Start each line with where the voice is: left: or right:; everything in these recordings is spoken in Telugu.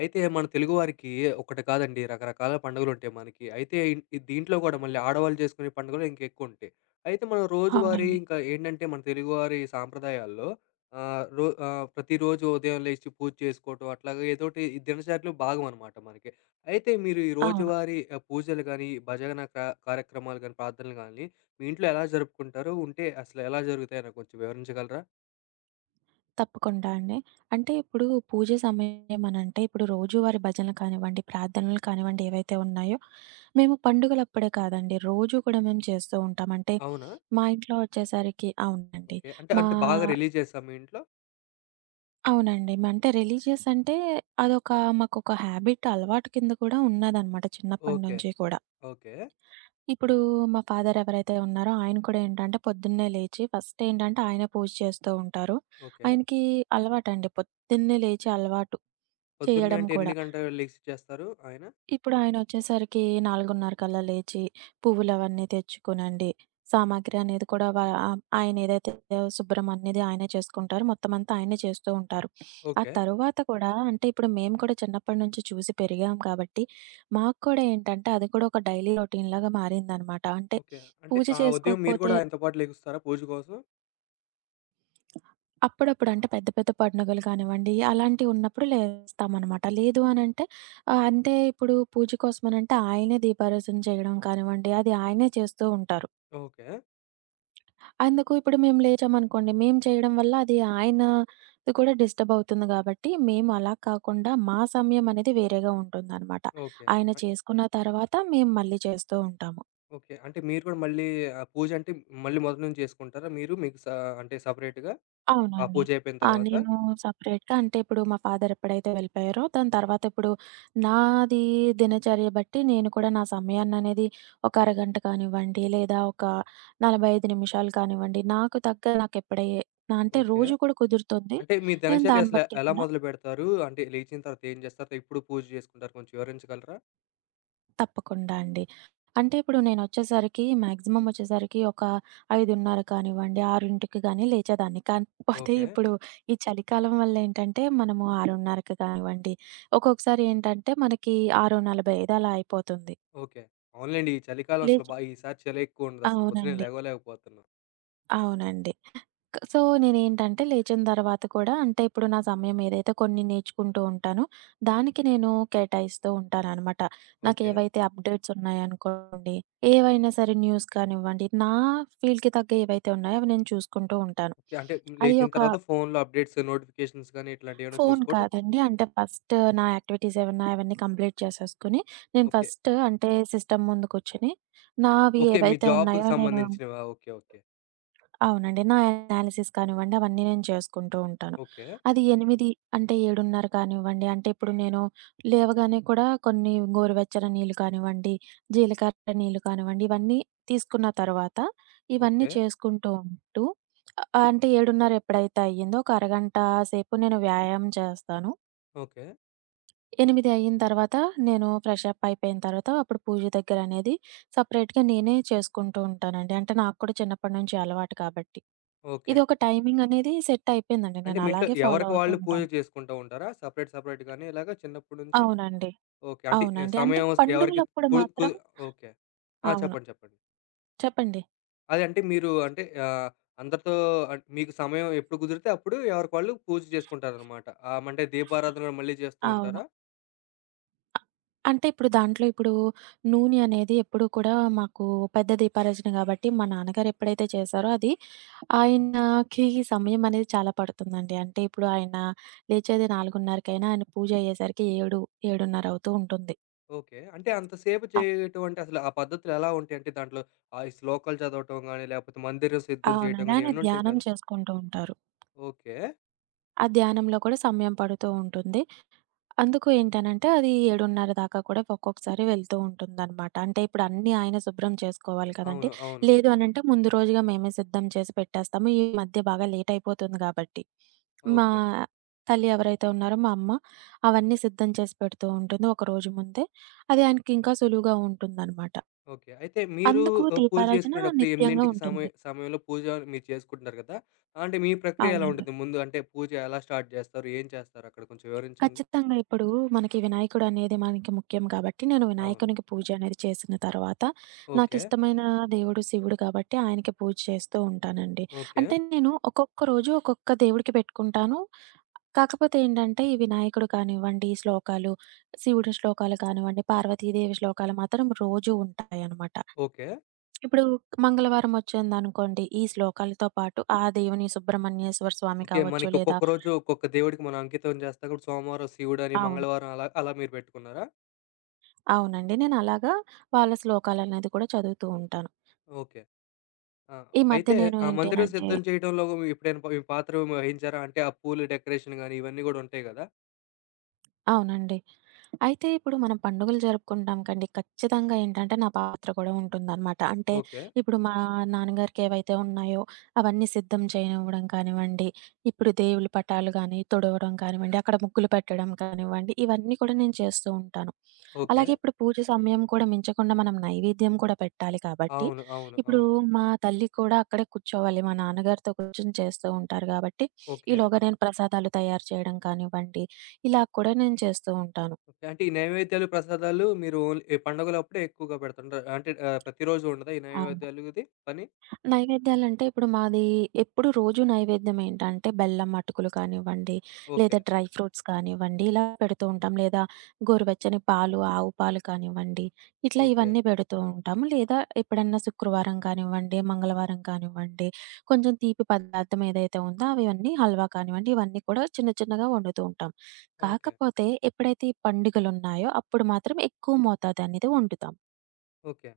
left: అయితే మన తెలుగువారికి ఒకటి కాదండి రకరకాల పండుగలుంటాయి మనకి. అయితే ఈ దీంట్లో గూడా మళ్ళీ ఆడవాళ్ళు చేసుకునే పండుగలు ఇంకెక్కువుంటాయి. అయితే మనం రోజువారీ
right: అవునండి.
left: ఇంకా ఏంటంటే మన తెలుగువారి సాంప్రదాయాల్లో ప్రతిరోజు ఉదయం లేచి పూజ చేసుకోవటం అట్లాగా ఏదోటి ఈ దినచర్యలో భాగమనమాట మనకి. అయితే మీరు ఈ
right: అవును.
left: రోజువారీ పూజలు గాని, భజన కార్యక్రమాలు గాని, ప్రార్థనలు గాని మీ ఇంట్లో ఎలా జరుపుకుంటారు? ఉంటే అసలు ఎలా జరుగుతాయో నాకు కొంచెం వివరించగలరా?
right: తప్పకుండా అండి. అంటే ఇప్పుడు పూజ సమయం అనంటే ఇప్పుడు రోజువారీ భజనలు కానివ్వండి, ప్రార్థనలు కానివ్వండి ఏవైతే ఉన్నాయో, మేము పండుగలప్పుడే కాదండి రోజు కూడా మేము చేస్తూ ఉంటాం. అంటే
left: అవునా?
right: మా ఇంట్లో వచ్చేసరికి అవునండి.
left: ఓకే. అంటే
right: మా
left: అంటే బాగా రిలీజియస్సా మీ ఇంట్లో?
right: మా అంటే రిలీజియస్ అంటే అదొక మాకొక హాబిట్ అలవాటు కింద కూడా ఉన్నదనమాట చిన్నప్పటి
left: ఓకే.
right: నుంచి కూడా.
left: ఓకే.
right: ఇప్పుడు మా ఫాదర్ ఎవరైతే ఉన్నారో ఆయన కూడా ఏంటంటే పొద్దున్నే లేచి ఫస్ట్ ఏంటంటే ఆయనే పూజ చేస్తూ ఉంటారు.
left: ఓకే.
right: ఆయనకి అలవాటండి, పొద్దున్నే లేచి అలవాటు
left: పొద్దున్నే
right: చేయడం
left: అంటే
right: కూడా.
left: 8 గంటలు లెగిసి చేస్తారు ఆయన?
right: ఇప్పుడు ఆయనొచ్చేసరికి 4:30 కల్లా లేచి, పువ్వులవన్నీ తెచ్చుకొనండి. సామాగ్రి అనేది కూడా ఆయనేదైతే శుభ్రం అనేది ఆయనే చేసుకుంటారు. మొత్తమంతా ఆయనే చేస్తూ ఉంటారు. ఆ
left: ఓకే.
right: తరువాత కూడా అంటే ఇప్పుడు మేము కూడా చిన్నప్పటి నుంచి చూసి పెరిగాం కాబట్టి, మాకు కూడా ఏంటంటే అది కూడా ఒక డైలీ రొటీన్‌లాగా మారిందనమాట. అంటే
left: ఓకే. అంటే
right: పూజ
left: ఆ ఉదయం మీరు
right: చేసుకోకపోతే
left: కూడా ఆయనతో పాటు లెగుస్తారా పూజ కోసం?
right: అప్పుడప్పుడు అంటే పెద్ద పెద్ద పండుగలు కానివ్వండి, అలాంటివున్నప్పుడు లేస్తామనమాట. లేదు అనంటే అంటే ఇప్పుడు పూజ కోసమనంటే ఆయనే దీపారాసన చేయడం కానివ్వండి, అది ఆయనే చేస్తూ ఉంటారు.
left: ఓకే.
right: అందుకు ఇప్పుడు మేము లేచామనుకోండి, మేము చేయడం వల్ల అది ఆయనది కూడా డిస్టర్బ్ అవుతుంది గాబట్టి, మేము అలా కాకుండా మా సమయం అనేది వేరేగా ఉంటుందనమాట.
left: ఓకే.
right: ఆయన
left: అన్
right: చేసుకున్న తర్వాత మేము మళ్ళీ చేస్తూ ఉంటాము.
left: ఓకే. అంటే మీరు కూడా మళ్ళీ ఆ పూజ అంటే మళ్ళీ మొదటి నుంచి చేసుకుంటారా మీరు? మీకు అంటే సెపరేట్‌గా ఆ
right: అవునండి.
left: పూజ అయిపోయిన తర్వాత?
right: నేను సెపరేట్‌గా అంటే ఇప్పుడు మా ఫాదర్ ఎప్పుడైతే వెళ్ళిపోయారో దాని తర్వాత ఇప్పుడు నాది దినచర్య బట్టి నేను కూడా నా సమయాన్ననేది ఒక అరగంట కానివ్వండి, లేదా ఒక 45 నిమిషాలు కానివ్వండి, నాకు తగ్గ నాకెప్పుడై నా అంటే
left: ఓకే.
right: రోజు కూడా కుదురుతుంది.
left: అంటే మీ
right: నేను
left: దినచర్య
right: దాన్ని
left: అసలు
right: బట్టి
left: ఎలా
right: కూడా
left: మొదలుపెడతారు? అంటే లేచిన తర్వాత ఏం చేస్తారు? ఎప్పుడు పూజ చేసుకుంటారు? కొంచెం వివరించగలరా?
right: తప్పకుండా అండి. అంటే ఇప్పుడు నేనొచ్చేసరికి మాక్సిమం వచ్చేసరికి ఒక 5:30 కానివ్వండి, 6కి గాని లేచేదాన్ని. కాకపోతే
left: ఓకే.
right: ఇప్పుడు ఈ చలికాలం వల్లేంటంటే మనము 6:30కి కానివ్వండి, ఒక్కొక్కసారి ఏంటంటే మనకి 6:45 అలా అయిపోతుంది.
left: ఓకే. అవునులెండి. ఈ చలికాలం అసలు
right: లేచి
left: ఈసారి చలి ఎక్కువ ఉండదసలు పొద్దున్నే
right: అవునండి.
left: లెగవలేకపోతున్నాం.
right: అవునండి. సో, నేనేంటంటే లేచిన తర్వాత కూడా అంటే ఇప్పుడు నా సమయం ఏదైతే కొన్ని నేర్చుకుంటూ ఉంటానో, దానికి నేను కేటాయిస్తూ ఉంటాననమాట.
left: ఓకే.
right: నాకేవైతే అప్డేట్స్ ఉన్నాయనుకోండి, ఏవైనా సరే న్యూస్ కానివ్వండి, నా ఫీల్డ్‌కి తగ్గ ఏవైతే ఉన్నాయో అవి నేను చూసుకుంటూ ఉంటాను.
left: ఓకే. అంటే
right: అది
left: లేచిన
right: ఒక
left: తర్వాత ఫోన్‌లో అప్‌డేట్స్, నోటిఫికేషన్స్ గాని ఇట్లాంటియేమైనా
right: ఫోను
left: చూసుకోవటం.
right: కాదండి. అంటే ఫస్ట్ నా యాక్టివిటీస్ ఏవన్నా అవన్నీ కంప్లీట్ చేసేసుకొని, నేను
left: ఓకే.
right: ఫస్ట్ అంటే సిస్టమ్ ముందు కూర్చొని, నావి
left: ఓకే. మీ
right: ఏవైతే
left: జాబ్‌కి
right: ఉన్నాయో నేను
left: సంబంధించినవా? ఓకే. ఓకే.
right: అవునండి. నా ఎనాలిసిస్ కానివ్వండి, అవన్నీ నేను చేసుకుంటూ ఉంటాను.
left: ఓకే.
right: అది 8 అంటే 7:30 కానివ్వండి, అంటే ఇప్పుడు నేను లేవగానే కూడా కొన్ని గోరువెచ్చని నీళ్ళు కానివ్వండి, జీలకర్ర నీళ్ళు కానివ్వండి, ఇవన్నీ తీసుకున్న తర్వాత ఇవన్నీ
left: ఓకే.
right: చేసుకుంటూ ఉంటూ అంటే 7:30 ఎప్పుడైతే అయ్యిందో ఒక అరగంట సేపు నేను వ్యాయామం చేస్తాను.
left: ఓకే.
right: 8 అయిన తర్వాత నేను ఫ్రెష్ అప్ అయిపోయిన తర్వాత అప్పుడు పూజ దగ్గర అనేది సెపరేట్‌గా నేనే చేసుకుంటూ ఉంటానండి. అంటే నాకు కూడా చిన్నప్పటి నుంచి అలవాటు కాబట్టి.
left: ఓకే.
right: ఇది ఒక టైమింగ్ అనేది సెట్ అయిపోయిందండి.
left: అంటే
right: నేను
left: మీ ఇంట్లో
right: అలాగే ఫాలో
left: ఎవరికి
right: అవుతూ
left: వాళ్ళు పూజ
right: ఉంటాను.
left: చేసుకుంటూ ఉంటారా? సెపరేట్ సెపరేట్‌గానే ఇలాగ చిన్నప్పటి నుంచి?
right: అవునండి.
left: ఓకే. అంటే ఏ
right: అవునండి. అంటే
left: సమయం ఎవరికి
right: పండుగలప్పుడు
left: కు కు
right: మాత్రం
left: ఓకే. ఆ!
right: అవును.
left: చెప్పండి. చెప్పండి.
right: చెప్పండి.
left: అదే అంటే మీరు అంటే అందరితో మీకు సమయం ఎప్పుడు కుదిరితే అప్పుడు ఎవరికి వాళ్ళు పూజ చేసుకుంటారనమాట. అంటే దీపారాధన మళ్ళీ చేస్తూ
right: అవును.
left: ఉంటారా?
right: అంటే ఇప్పుడు దాంట్లో ఇప్పుడు నూనె అనేది ఎప్పుడూ కూడా మాకు పెద్ద దీపారాజన గాబట్టి, మా నాన్నగారు ఎప్పుడైతే చేశారో అది ఆయనకి సమయం అనేది చాలా పడుతుందండి. అంటే ఇప్పుడు ఆయన లేచేది 4:30కైనా ఆయన పూజ అయ్యేసరికి 7, 7:30 అవుతూ ఉంటుంది.
left: ఓకే. అంటే అంతసేపు
right: అప్
left: చేయటం అంటే అసలు ఆ పద్ధతులు ఎలా ఉంటాయి? అంటే దాంట్లో ఆ ఈ శ్లోకాలు చదవటం గాని, లేపోతే మందిరం సిద్ధం చేయటం
right: అవునండి.
left: గాని
right: ఆయన
left: ఇవన్నీ ఉంటాయి
right: ధ్యానం
left: కదా!
right: చేసుకుంటూ ఉంటారు.
left: ఓకే.
right: ఆ ధ్యానంలో కూడా సమయం పడుతూ ఉంటుంది. అందుకు ఏంటనంటే, అది 7:30 దాకా కూడా ఒక్కొక్కసారి వెళ్తూ ఉంటుందనమాట. అంటే ఇప్పుడు అన్నీ ఆయన శుభ్రం చేసుకోవాలి కదండీ!
left: అవును. అవును.
right: లేదు అనంటే ముందు రోజుగా మేమే సిద్ధం చేసి పెట్టేస్తాము. ఈ మధ్య బాగా లేట్ అయిపోతుంది గాబట్టి. మా
left: ఓకే.
right: తల్లి ఎవరైతే ఉన్నారో మా అమ్మ, అవన్నీ సిద్ధం చేసి పెడుతూ ఉంటుంది ఒక రోజు ముందే. అది ఆయనకింకా సులువుగా ఉంటుందనమాట.
left: ఓకే. అయితే మీరు
right: అందుకు
left: పూజ
right: దీపారాధన
left: చేసుకునేటప్పుడు
right: నిత్యంగా
left: 8కి సమయ
right: ఉంటుంది.
left: సమయంలో పూజ మీరు చేసుకుంటున్నారు కదా! అంటే మీ ప్రక్రియ ఎలా
right: అవునండి.
left: ఉంటది? ముందు అంటే పూజ ఎలా స్టార్ట్ చేస్తారు? ఏం చేస్తారు? అక్కడ కొంచెం వివరించండి.
right: ఖచ్చితంగా. ఇప్పుడు మనకి వినాయకుడు అనేది మనకి ముఖ్యం కాబట్టి, నేను
left: అవును.
right: వినాయకునికి పూజ అనేది చేసిన తర్వాత,
left: ఓకే.
right: నాకిష్టమైన దేవుడు శివుడు కాబట్టి, ఆయనకి పూజ చేస్తూ ఉంటానండి.
left: ఓకే.
right: అంటే నేను ఒక్కొక్క రోజు ఒక్కొక్క దేవుడికి పెట్టుకుంటాను. కాకపోతే ఏంటంటే, ఈ వినాయకుడు కానివ్వండి, ఈ శ్లోకాలు, శివుడి శ్లోకాలు కానివ్వండి, పార్వతీదేవి శ్లోకాలు మాత్రం రోజూ ఉంటాయనమాట.
left: ఓకే.
right: ఇప్పుడు మంగళవారం వచ్చిందనుకోండి, ఈ శ్లోకాలతో పాటు ఆ దేవుని సుబ్రహ్మణ్యేశ్వర స్వామి
left: ఓకే.
right: కావచ్చు,
left: మనకి
right: లేదా
left: ఒక్కొక్క రోజు ఒక్కొక్క దేవుడికి మనం అంకితం చేస్తాం కాబట్టి సోమవారం శివుడని,
right: ఆ
left: మంగళవారం అలా అలా మీరు పెట్టుకున్నారా?
right: అవునండి. నేనలాగా వాళ్ళ శ్లోకాలనేది కూడా చదువుతూ ఉంటాను.
left: ఓకే. ఆ!
right: ఈ మధ్య
left: అయితే
right: నేను
left: ఆ
right: ఏంటి
left: మందిరం
right: అనంటే
left: సిద్ధం చేయడంలో ఎప్పుడైనా మీ పాత్ర వహించారా? అంటే ఆ పూలు డెకరేషన్ గాని ఇవన్నీ గూడా ఉంటాయి గదా!
right: అవునండి. అయితే ఇప్పుడు మనం పండుగలు జరుపుకుంటాం కండి. ఖచ్చితంగా ఏంటంటే నా పాత్ర కూడా ఉంటుందనమాట. అంటే
left: ఓకే.
right: ఇప్పుడు మా నాన్నగారికి ఏవైతే ఉన్నాయో అవన్నీ సిద్ధం చేయనివ్వడం కానివ్వండి, ఇప్పుడు దేవుళ్ళ పటాలు గాని తుడవడం కానివ్వండి, అక్కడ ముగ్గులు పెట్టడం కానివ్వండి, ఇవన్నీ కూడా నేను చేస్తూ ఉంటాను.
left: ఓకే.
right: అలాగే ఇప్పుడు పూజ సమయం కూడా మించకుండా మనం నైవేద్యం కూడా పెట్టాలి కాబట్టి,
left: అవును. అవును.
right: ఇప్పుడు
left: అవును.
right: మా తల్లి కూడా అక్కడే కూర్చోవాలి. మా నాన్నగారితో కూర్చొని చేస్తూ ఉంటారు కాబట్టి,
left: ఓకే.
right: ఈలోగా నేను ప్రసాదాలు తయారు చేయడం కానివ్వండి, ఇలా కూడా నేను చేస్తూ ఉంటాను.
left: ఓకే. అంటే ఈ నైవేద్యాలు, ప్రసాదాలు మీరు ఓన్లీ ఈ పండుగలప్పుడే ఎక్కువగా పెడుతుంటారు. అంటే ప్రతిరోజు ఉండదా ఈ
right: అవును.
left: నైవేద్యాలు ఇది పని?
right: నైవేద్యాలంటే ఇప్పుడు మాది ఎప్పుడు రోజు నైవేద్యం ఏంటంటే బెల్లం అటుకులు కానివ్వండి,
left: ఓకే.
right: లేదా డ్రై ఫ్రూట్స్ కానివ్వండి, ఇలా పెడుతూ ఉంటాం. లేదా గోరువెచ్చని పాలు, ఆవు పాలు కానివ్వండి, ఇట్లా
left: ఓకే.
right: ఇవన్నీ పెడుతూ ఉంటాము. లేదా ఎప్పుడన్నా శుక్రవారం కానివ్వండి, మంగళవారం కానివ్వండి, కొంచెం తీపి పదార్థం ఏదైతే ఉందో అవన్నీ హల్వా కానివ్వండి, ఇవన్నీ కూడా చిన్న చిన్నగా వండుతూ ఉంటాం.
left: ఓకే.
right: కాకపోతే ఎప్పుడైతే ఈ పండుగలున్నాయో అప్పుడు మాత్రం ఎక్కువ మోతాదనేది వండుతాం.
left: ఓకే.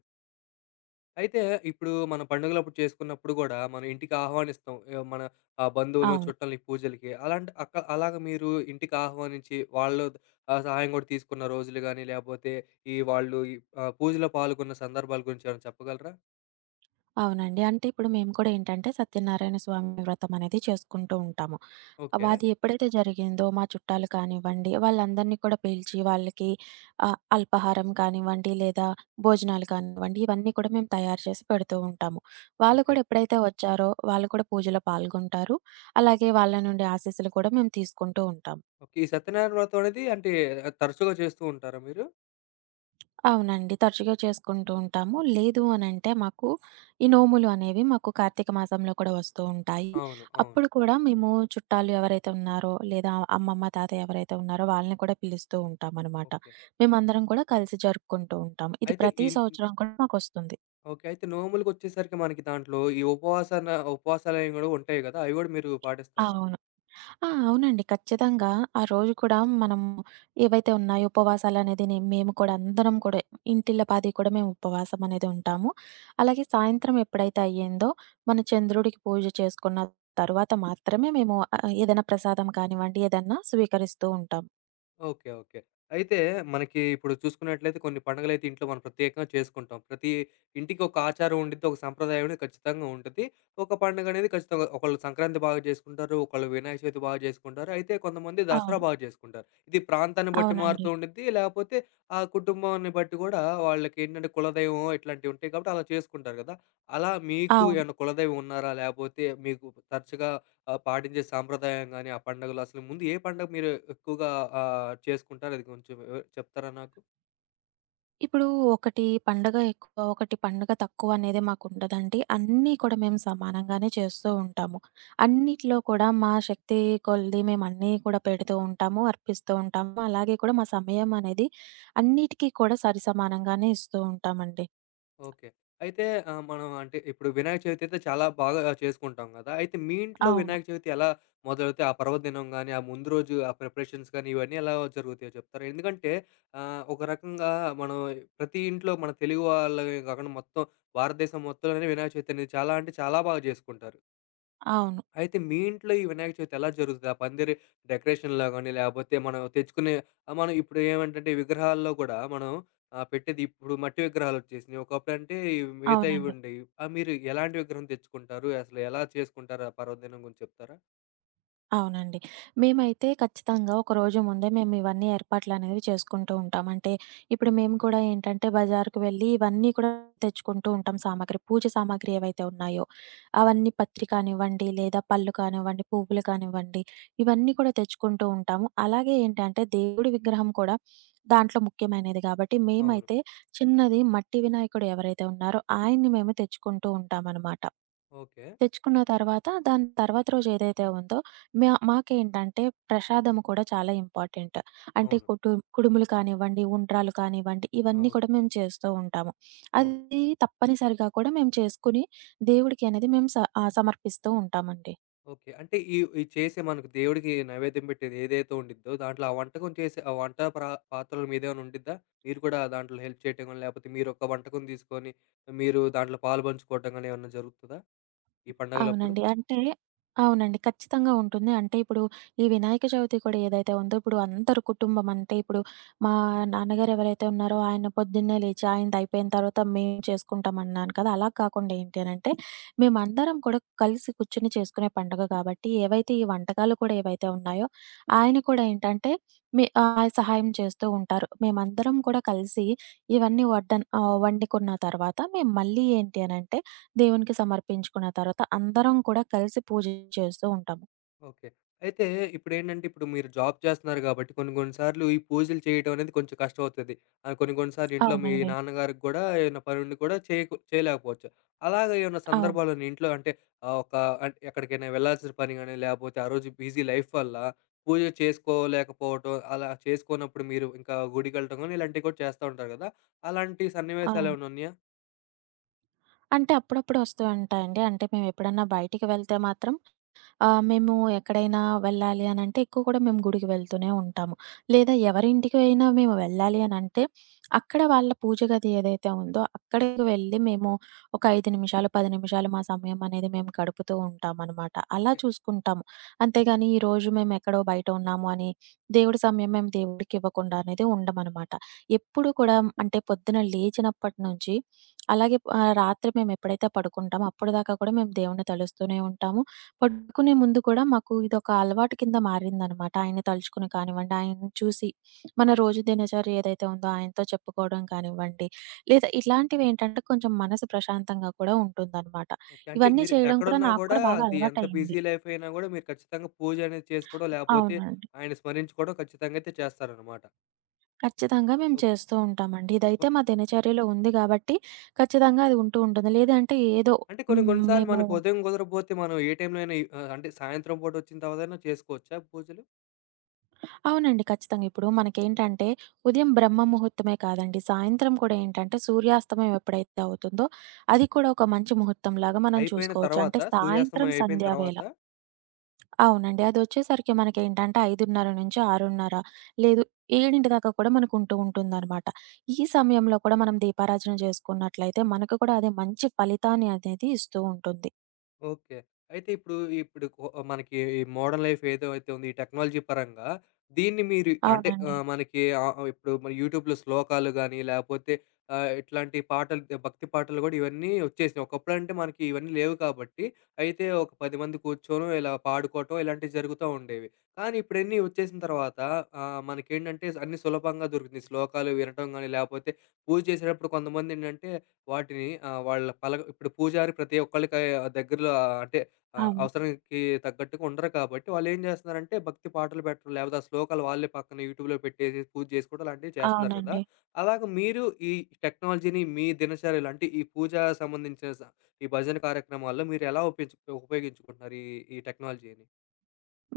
left: అయితే ఇప్పుడు మనం పండుగలప్పుడు చేసుకున్నప్పుడు గూడా, మనం ఇంటికి ఆహ్వానిస్తాం. మన బంధువులను,
right: అవును.
left: చుట్టాలని పూజలకి. అలాంటి అలాగా మీరు ఇంటికి ఆహ్వానించి, వాళ్ళు సహాయం గూడా తీసుకున్న రోజులు గానీ, లేపోతే ఈ వాళ్ళు పూజలో పాల్గొన్న సందర్భాల గురించి ఏమైనా చెప్పగలరా?
right: అవునండి. అంటే ఇప్పుడు మేము కూడా ఏంటంటే సత్యనారాయణ స్వామి వ్రతం అనేది చేసుకుంటూ ఉంటాము.
left: ఓకే.
right: అది ఎప్పుడైతే జరిగిందో మా చుట్టాలు కానివ్వండి, వాళ్ళందరిని కూడా పిలిచి వాళ్ళకి అల్పాహారం కానివ్వండి, లేదా భోజనాలు కానివ్వండి, ఇవన్నీ కూడా మేము తయారు చేసి పెడుతూ ఉంటాము. వాళ్ళు
left: ఓకే.
right: కూడా ఎప్పుడైతే వచ్చారో, వాళ్ళు కూడా పూజలో పాల్గొంటారు. అలాగే వాళ్ళ నుండి ఆశీస్సులు కూడా మేము తీసుకుంటూ ఉంటాము.
left: ఓకే. ఈ సత్యనారాయణ వ్రతం అనేది అంటే తరచుగా చేస్తూ ఉంటారా మీరు?
right: అవునండి. తరచుగా చేసుకుంటూ ఉంటాము. లేదు అనంటే మాకు ఈ నోములు అనేవి మాకు కార్తీక మాసంలో కూడా వస్తూ ఉంటాయి.
left: అవును. అవును.
right: అప్పుడు కూడా మేము చుట్టాలు ఎవరైతే ఉన్నారో లేదా అమ్మమ్మ, తాతయ్య ఎవరైతే ఉన్నారో వాళ్ళని కూడా పిలుస్తూ ఉంటామనమాట.
left: ఓకే.
right: మేమందరం కూడా కలిసి జరుపుకుంటూ ఉంటాం. ఇది
left: అయితే
right: ప్రతి సంవత్సరం కూడా మాకొస్తుంది.
left: ఓకే. అయితే నోములకొచ్చేసరికి మనకి దాంట్లో ఈ ఉపవాసాలనేవి గూడా ఉంటాయి గదా! అవి గూడా మీరు పాటిస్తారా?
right: అవును. ఆ! అవునండి. ఖచ్చితంగా ఆ రోజు కూడా మనం ఏవైతే ఉన్నాయో ఉపవాసాలనేది మేము కూడా అందరం కూడా ఇంటిల్లపాది కూడా మేము ఉపవాసం అనేది ఉంటాము. అలాగే సాయంత్రం ఎప్పుడైతే అయ్యిందో మన చంద్రుడికి పూజ చేసుకున్న తరువాత మాత్రమే మేము ఏదైనా ప్రసాదం కానివ్వండి, ఏదన్నా స్వీకరిస్తూ ఉంటాం.
left: ఓకే. ఓకే. అయితే మనకి ఇప్పుడు చూసుకున్నట్లయితే కొన్ని పండుగలైతే ఇంట్లో మనం ప్రత్యేకంగా చేసుకుంటాం. ప్రతి ఇంటికి ఒక ఆచారం ఉండిద్ది. ఒక సంప్రదాయం అనేది ఖచ్చితంగా ఉంటది. ఒక పండుగ అనేది ఖచ్చితంగా ఒకళ్ళు సంక్రాంతి బాగా చేసుకుంటారు. ఒకళ్ళు వినాయక చవితి బాగా చేసుకుంటారు. అయితే కొంతమంది దసరా
right: అవును.
left: బాగా చేసుకుంటారు. ఇది ప్రాంతాన్ని బట్టి
right: అవునండి.
left: మారుతూ ఉండిద్ది. లేకపోతే ఆ కుటుంబాన్ని బట్టి కూడా వాళ్ళకేంటంటే కులదైవం ఇట్లాంటివి ఉంటాయి కాబట్టి అలా చేసుకుంటారు కదా! అలా మీకు
right: అవును.
left: ఏమన్నా కులదైవం ఉన్నారా? లేకపోతే మీకు తరచుగా పాటించే సాంప్రదాయం గాని, ఆ పండుగలు అసలు ముందు ఏ పండుగ మీరు ఎక్కువగా చేసుకుంటారు? అది కొంచెం చెప్తారా నాకు?
right: ఇప్పుడు ఒకటి పండగ ఎక్కువ, ఒకటి పండగ తక్కువ అనేది మాకుండదండి. అన్నీ కూడా మేము సమానంగానే చేస్తూ ఉంటాము. అన్నిట్లో కూడా మా శక్తి కొలది మేమన్నీ కూడా పెడుతూ ఉంటాము, అర్పిస్తూ ఉంటాము. అలాగే కూడా మా సమయం అనేది అన్నిటికీ కూడా సరిసమానంగానే ఇస్తూ ఉంటామండి.
left: ఓకే. అయితే మనం అంటే ఇప్పుడు వినాయక చవితి అయితే చాలా బాగా చేసుకుంటాం గదా! అయితే మీ ఇంట్లో
right: అవును.
left: వినాయక చవితి ఎలా మొదలవుతాయి? ఆ పర్వదినం గాని, ఆ ముందు రోజు ఆ ప్రిపరేషన్స్ గాని, ఇవన్నీ ఎలా జరుగుతాయో చెప్తారా? ఎందుకంటే ఒక రకంగా మనం ప్రతి ఇంట్లో మన తెలుగు వాళ్ళవే గాకుండా మొత్తం భారతదేశం మొత్తంలోనే వినాయక చవితి అనేది చాలా అంటే చాలా బాగా జేసుకుంటారు.
right: అవును.
left: అయితే మీ ఇంట్లో ఈ వినాయక చవితి ఎలా జరుగుతది? ఆ పందిరి డెకరేషన్‌లో గాని, లేపోతే మనం తెచ్చుకునే మనం ఇప్పుడు ఏమంటంటే విగ్రహాల్లో గూడా మనం పెట్టేది ఇప్పుడు మట్టి విగ్రహాలొచ్చేసినియి. ఒకప్పుడంటే ఇవి మిగతాయి
right: అవునండి.
left: ఉండేవి. మీరు ఎలాంటి విగ్రహం తెచ్చుకుంటారు? అసలు ఎలా చేసుకుంటారు ఆ పర్వదినం గురించి చెప్తారా?
right: అవునండి. మేమైతే ఖచ్చితంగా ఒకరోజు ముందే మేము ఇవన్నీ ఏర్పాట్లనేవి చేసుకుంటూ ఉంటాం. అంటే ఇప్పుడు మేము కూడా ఏంటంటే బజారుకి వెళ్ళి ఇవన్నీ కూడా తెచ్చుకుంటూ ఉంటాం సామాగ్రి. పూజ సామాగ్రి ఏవైతే ఉన్నాయో అవన్నీ పత్రి కానివ్వండి, లేదా పళ్ళు కానివ్వండి, పువ్వులు కానివ్వండి ఇవన్నీ కూడా తెచ్చుకుంటూ ఉంటాము. అలాగే ఏంటంటే దేవుడి విగ్రహం కూడా దాంట్లో ముఖ్యమైనది కాబట్టి
left: అవును.
right: మేమైతే చిన్నది మట్టి వినాయకుడు ఎవరైతే ఉన్నారో ఆయన్ని మేము తెచ్చుకుంటూ ఉంటామనమాట.
left: ఓకే.
right: తెచ్చుకున్న తర్వాత దాని తర్వాత రోజు ఏదైతే ఉందో మాకేంటంటే ప్రసాదం కూడా చాలా ఇంపార్టెంట్. అంటే
left: అవును.
right: కుటు కుడుములు కానివ్వండి, ఉండ్రాలు కానివ్వండి, ఇవన్నీ
left: అవును.
right: కూడా మేము చేస్తూ ఉంటాము.
left: అవును.
right: అది తప్పనిసరిగా కూడా మేము చేసుకొని దేవుడికి అనేది మేము సమర్పిస్తూ ఉంటామండి.
left: ఓకే. అంటే ఈ ఈ చేసే మనకు దేవుడికి నైవేద్యం పెట్టేది ఏదైతే ఉండిద్దో, దాంట్లో ఆ వంటకం చేసే ఆ వంట పాత్రలు మీదేమైనా ఉండిద్దా? మీరు కూడా దాంట్లో హెల్ప్ చేయటం గాని, లేపోతే మీరొక వంటకం తీసుకొని, మీరు దాంట్లో పాలుపంచుకోవటం గాని ఏమన్నా జరుగుతదా? ఈ పండగలప్పుడు?
right: అవునండి. అంటే అవునండి. ఖచ్చితంగా ఉంటుంది. అంటే ఇప్పుడు ఈ వినాయక చవితి కూడా ఏదైతే ఉందో ఇప్పుడు అందరు కుటుంబం అంటే ఇప్పుడు మా నాన్నగారు ఎవరైతే ఉన్నారో ఆయన పొద్దున్నే లేచి ఆయనది అయిపోయిన తర్వాత మేము చేసుకుంటాం అన్నాను కదా! అలా కాకుండా ఏంటి అనంటే మేమందరం కూడా కలిసి కూర్చొని చేసుకునే పండుగ కాబట్టి ఏవైతే ఈ వంటకాలు కూడా ఏవైతే ఉన్నాయో ఆయన కూడా ఏంటంటే మీ సహాయం చేస్తూ ఉంటారు. మేమందరం కూడా కలిసి ఇవన్నీ వండుకున్న తర్వాత మేము మళ్ళీ ఏంటి అనంటే దేవునికి సమర్పించుకున్న తర్వాత అందరం కూడా కలిసి పూజ చేస్తూ ఉంటాము.
left: ఓకే. అయితే ఇప్పుడేంటంటే, ఇప్పుడు మీరు జాబ్ చేస్తున్నారు గాబట్టి, కొన్ని కొన్ని సార్లు ఈ పూజలు చేయటం అనేది కొంచెం కష్టమవుతది. కొన్ని కొన్ని సార్లు ఇంట్లో మీ
right: అవునండి.
left: నాన్నగారికి గూడా ఏదైనా పనుండి కూడా చేయలేకపోవచ్చు. అలాగా ఏమన్నా
right: అవును.
left: సందర్భాలున్న ఇంట్లో అంటే ఆహ్, ఒక అంటే ఎక్కడికైనా వెళ్ళాల్సిన పని గాని, లేపోతే ఆ రోజు బిజీ లైఫ్ వల్ల పూజ చేసుకోలేకపోవటం, అలా చేసుకోనప్పుడు మీరు ఇంకా గుడికెళ్ళటం గాని, ఇలాంటివి కూడా చేస్తా ఉంటారు గదా! అలాంటి
right: అవును.
left: సన్నివేశాలేమన్నా ఉన్నాయా?
right: అంటే అప్పుడప్పుడు వస్తూ ఉంటాయండి. అంటే మేమెప్పుడన్నా బయటికి వెళ్తే మాత్రం మేము ఎక్కడైనా వెళ్ళాలి అనంటే ఎక్కువ కూడా మేము గుడికి వెళ్తూనే ఉంటాము. లేదా ఎవరింటికి అయినా మేము వెళ్ళాలి అనంటే, అక్కడ వాళ్ళ పూజ గది ఏదైతే ఉందో అక్కడికి వెళ్ళి మేము ఒక 5 నిమిషాలు, 10 నిమిషాలు మా సమయం అనేది మేము గడుపుతూ ఉంటామనమాట. అలా
left: ఓకే.
right: చూసుకుంటాము. అంతేగాని ఈరోజు మేమెక్కడో బయట ఉన్నాము అని దేవుడి సమయం మేము దేవుడికివ్వకుండా అనేది ఉండమనమాట. ఎప్పుడు కూడా అంటే పొద్దున లేచినప్పటి నుంచి అలాగే రాత్రి మేమెప్పుడైతే పడుకుంటామో అప్పటిదాకా కూడా మేము దేవుడిని తలుస్తూనే ఉంటాము. పడుకునే ముందు కూడా మాకు ఇదొక అలవాటు కింద మారిందనమాట. ఆయన్ని తలుచుకుని కానివ్వండి, ఆయనను చూసి మన రోజు దినచర్య ఏదైతే ఉందో ఆయనతో చెప్పుకోవడం కానివ్వండి, లేదా ఇలాంటివేంటంటే కొంచెం మనసు ప్రశాంతంగా కూడా ఉంటుందనమాట.
left: ఓకే. అంటే
right: ఇవన్నీ
left: మీరు
right: చేయడం కూడా
left: ఎక్కడున్నా
right: నాకు
left: గూడా
right: కూడా బాగా
left: అది ఎంత
right: అలవాటయింది.
left: బిజీ లైఫ్ అయినా గూడా మీరు ఖచ్చితంగా పూజ అనేది చేసుకోవడం, లేపోతే
right: అవునండి.
left: ఆయన స్మరించుకోవడం ఖచ్చితంగా అయితే చేస్తారనమాట.
right: ఖచ్చితంగా మేము
left: ఓక్
right: చేస్తూ ఉంటామండి. ఇదైతే
left: ఓక్
right: మా దినచర్యలో ఉంది గాబట్టి ఖచ్చితంగా అది ఉంటూ ఉంటుంది. లేదంటే ఏదో
left: అంటే కొన్ని
right: హ్మ్.
left: కొన్ని సార్లు
right: మేము
left: మనకు ఉదయం కుదరపోతే మనం ఏ టైంలో అయినా అంటే సాయంత్రం పూట వచ్చిన తర్వాతైనా చేసుకోవచ్చా పూజలు?
right: అవునండి. ఖచ్చితంగా. ఇప్పుడు మనకేంటంటే, ఉదయం బ్రహ్మ ముహూర్తమే కాదండి, సాయంత్రం కూడా ఏంటంటే, సూర్యాస్తమయం ఎప్పుడైతే అవుతుందో, అది కూడా ఒక మంచి ముహూర్తంలాగా మనం
left: అయిపోయిన
right: చూసుకోవచ్చు. అంటే
left: తర్వాత
right: సాయంత్రం
left: సూర్యాస్తమయం అయిపోయిన
right: సంధ్యా వేళ.
left: తర్వాత?
right: అవునండి. అదొచ్చేసరికి మనకేంటంటే, 5:30-6:30 లేదు 7 దాకా కూడా మనకుంటూ ఉంటుందనమాట. ఈ సమయంలో కూడా మనం దీపారాజన చేసుకున్నట్లయితే, మనకు కూడా అది మంచి ఫలితాన్ని అనేది ఇస్తూ ఉంటుంది.
left: ఓకే. అయితే ఇప్పుడు మనకి ఈ మోడర్న్ లైఫ్ ఏదైతే ఉందో, ఈ టెక్నాలజీ పరంగా దీన్ని మీరు అంటే
right: అవునండి.
left: మనకి ఇప్పుడు మన యూట్యూబ్‌లో శ్లోకాలు గాని, లేపోతే ఇట్లాంటి పాటలు భక్తి పాటలు గూడా ఇవన్నీ ఒచ్చేసినాయి. ఒకప్పుడంటే మనకి ఇవన్నీ లేవు కాబట్టి, అయితే ఒక 10 మంది కూర్చోవడం, ఇలా పాడుకోవటం ఇలాంటివి జరుగుతా ఉండేవి. కానీ ఇప్పుడన్నీ ఒచ్చేసిన తర్వాత మనకేంటంటే అన్నీ సులభంగా దొరుకుతుంది. శ్లోకాలు వినటం గాని, లేపోతే పూజ చేసేటప్పుడు కొంతమందేంటంటే వాటిని వాళ్ళ పలక ఇప్పుడు పూజారి ప్రతి ఒక్కళ్ళకి ఆ దగ్గరలో ఆ, అంటే
right: అవును.
left: అవసరానికి తగ్గట్టుగా ఉండరు కాబట్టి వాళ్ళేం జేస్తున్నారంటే భక్తి పాటలు పెట్టడం, లేపోతే ఆ శ్లోకాలు వాళ్ళే పక్కన యూట్యూబ్‌లో పెట్టేసి పూజ జేసుకోవడం అలాంటివి చేస్తున్నారు కదా!
right: అవునండి.
left: అలాగ మీరు ఈ టెక్నాలజీని మీ దినచర్యలో అంటే ఈ పూజ సంబంధించిన ఈ భజన కార్యక్రమాల్లో మీరెలా ఉపయోగించుకుంటున్నారు ఈ ఈ టెక్నాలజీని?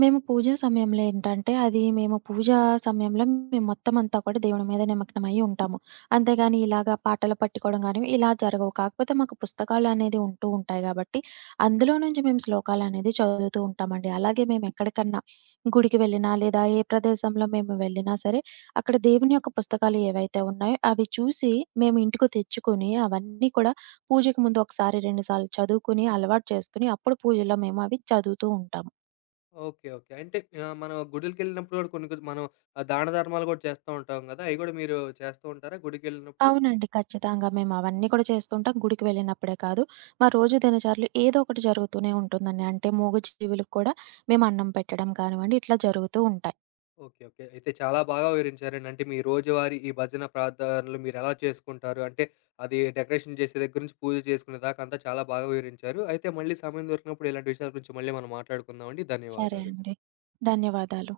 right: మేము పూజ సమయంలో ఏంటంటే, అది మేము పూజా సమయంలో మేము మొత్తమంతా కూడా దేవుడి మీద నిమగ్నమై ఉంటాము. అంతేగాని ఇలాగా పాటలు పట్టుకోవడం గాని, ఇలా జరగవు. కాకపోతే మాకు పుస్తకాలు అనేది ఉంటూ ఉంటాయి గాబట్టి, అందులో నుంచి మేము శ్లోకాలనేది చదువుతూ ఉంటామండి. అలాగే మేమెక్కడికన్నా గుడికి వెళ్ళినా, లేదా ఏ ప్రదేశంలో మేము వెళ్ళినా సరే, అక్కడ దేవుని యొక్క పుస్తకాలు ఏవైతే ఉన్నాయో అవి చూసి మేము ఇంటికి తెచ్చుకొని, అవన్నీ కూడా పూజకు ముందు ఒకసారి, 2 సార్లు చదువుకొని, అలవాటు చేసుకొని, అప్పుడు పూజలో మేము అవి చదువుతూ ఉంటాము.
left: ఓకే. ఓకే. అంటే మనం గుడులకెళ్ళినప్పుడు గూడా కొన్ని, కొన్ని మనం దాన ధర్మాలు గూడా చేస్తా ఉంటాం గదా! అయి గూడా మీరు చేస్తూ ఉంటారా గుడికెళ్ళినప్పుడు?
right: అవునండి. ఖచ్చితంగా. మేము అవన్నీ కూడా చేస్తుంటాం. గుడికి వెళ్ళినప్పుడే కాదు, మా రోజు దినచర్యలో ఏదో ఒకటి జరుగుతూనే ఉంటుందండి. అంటే మూగజీవులకు కూడా మేము అన్నం పెట్టడం కానివ్వండి, ఇట్లా జరుగుతూ ఉంటాయి.
left: ఓకే. ఓకే. అయితే చాలా బాగా వివరించారండి. అంటే మీ రోజువారీ ఈ భజన, ప్రార్థనలు మీరెలా చేసుకుంటారు? అంటే అది డెకరేషన్ చేసే దగ్గర నుంచి పూజ చేసుకునే దాకా అంతా చాలా బాగా వివరించారు. అయితే మళ్ళీ సమయం దొరికినప్పుడు ఇలాంటి విషయాల గురించి మళ్ళీ మనం మాట్లాడుకుందామండి.
right: సరే
left: ధన్యవాదాలు.
right: అండి. ధన్యవాదాలు.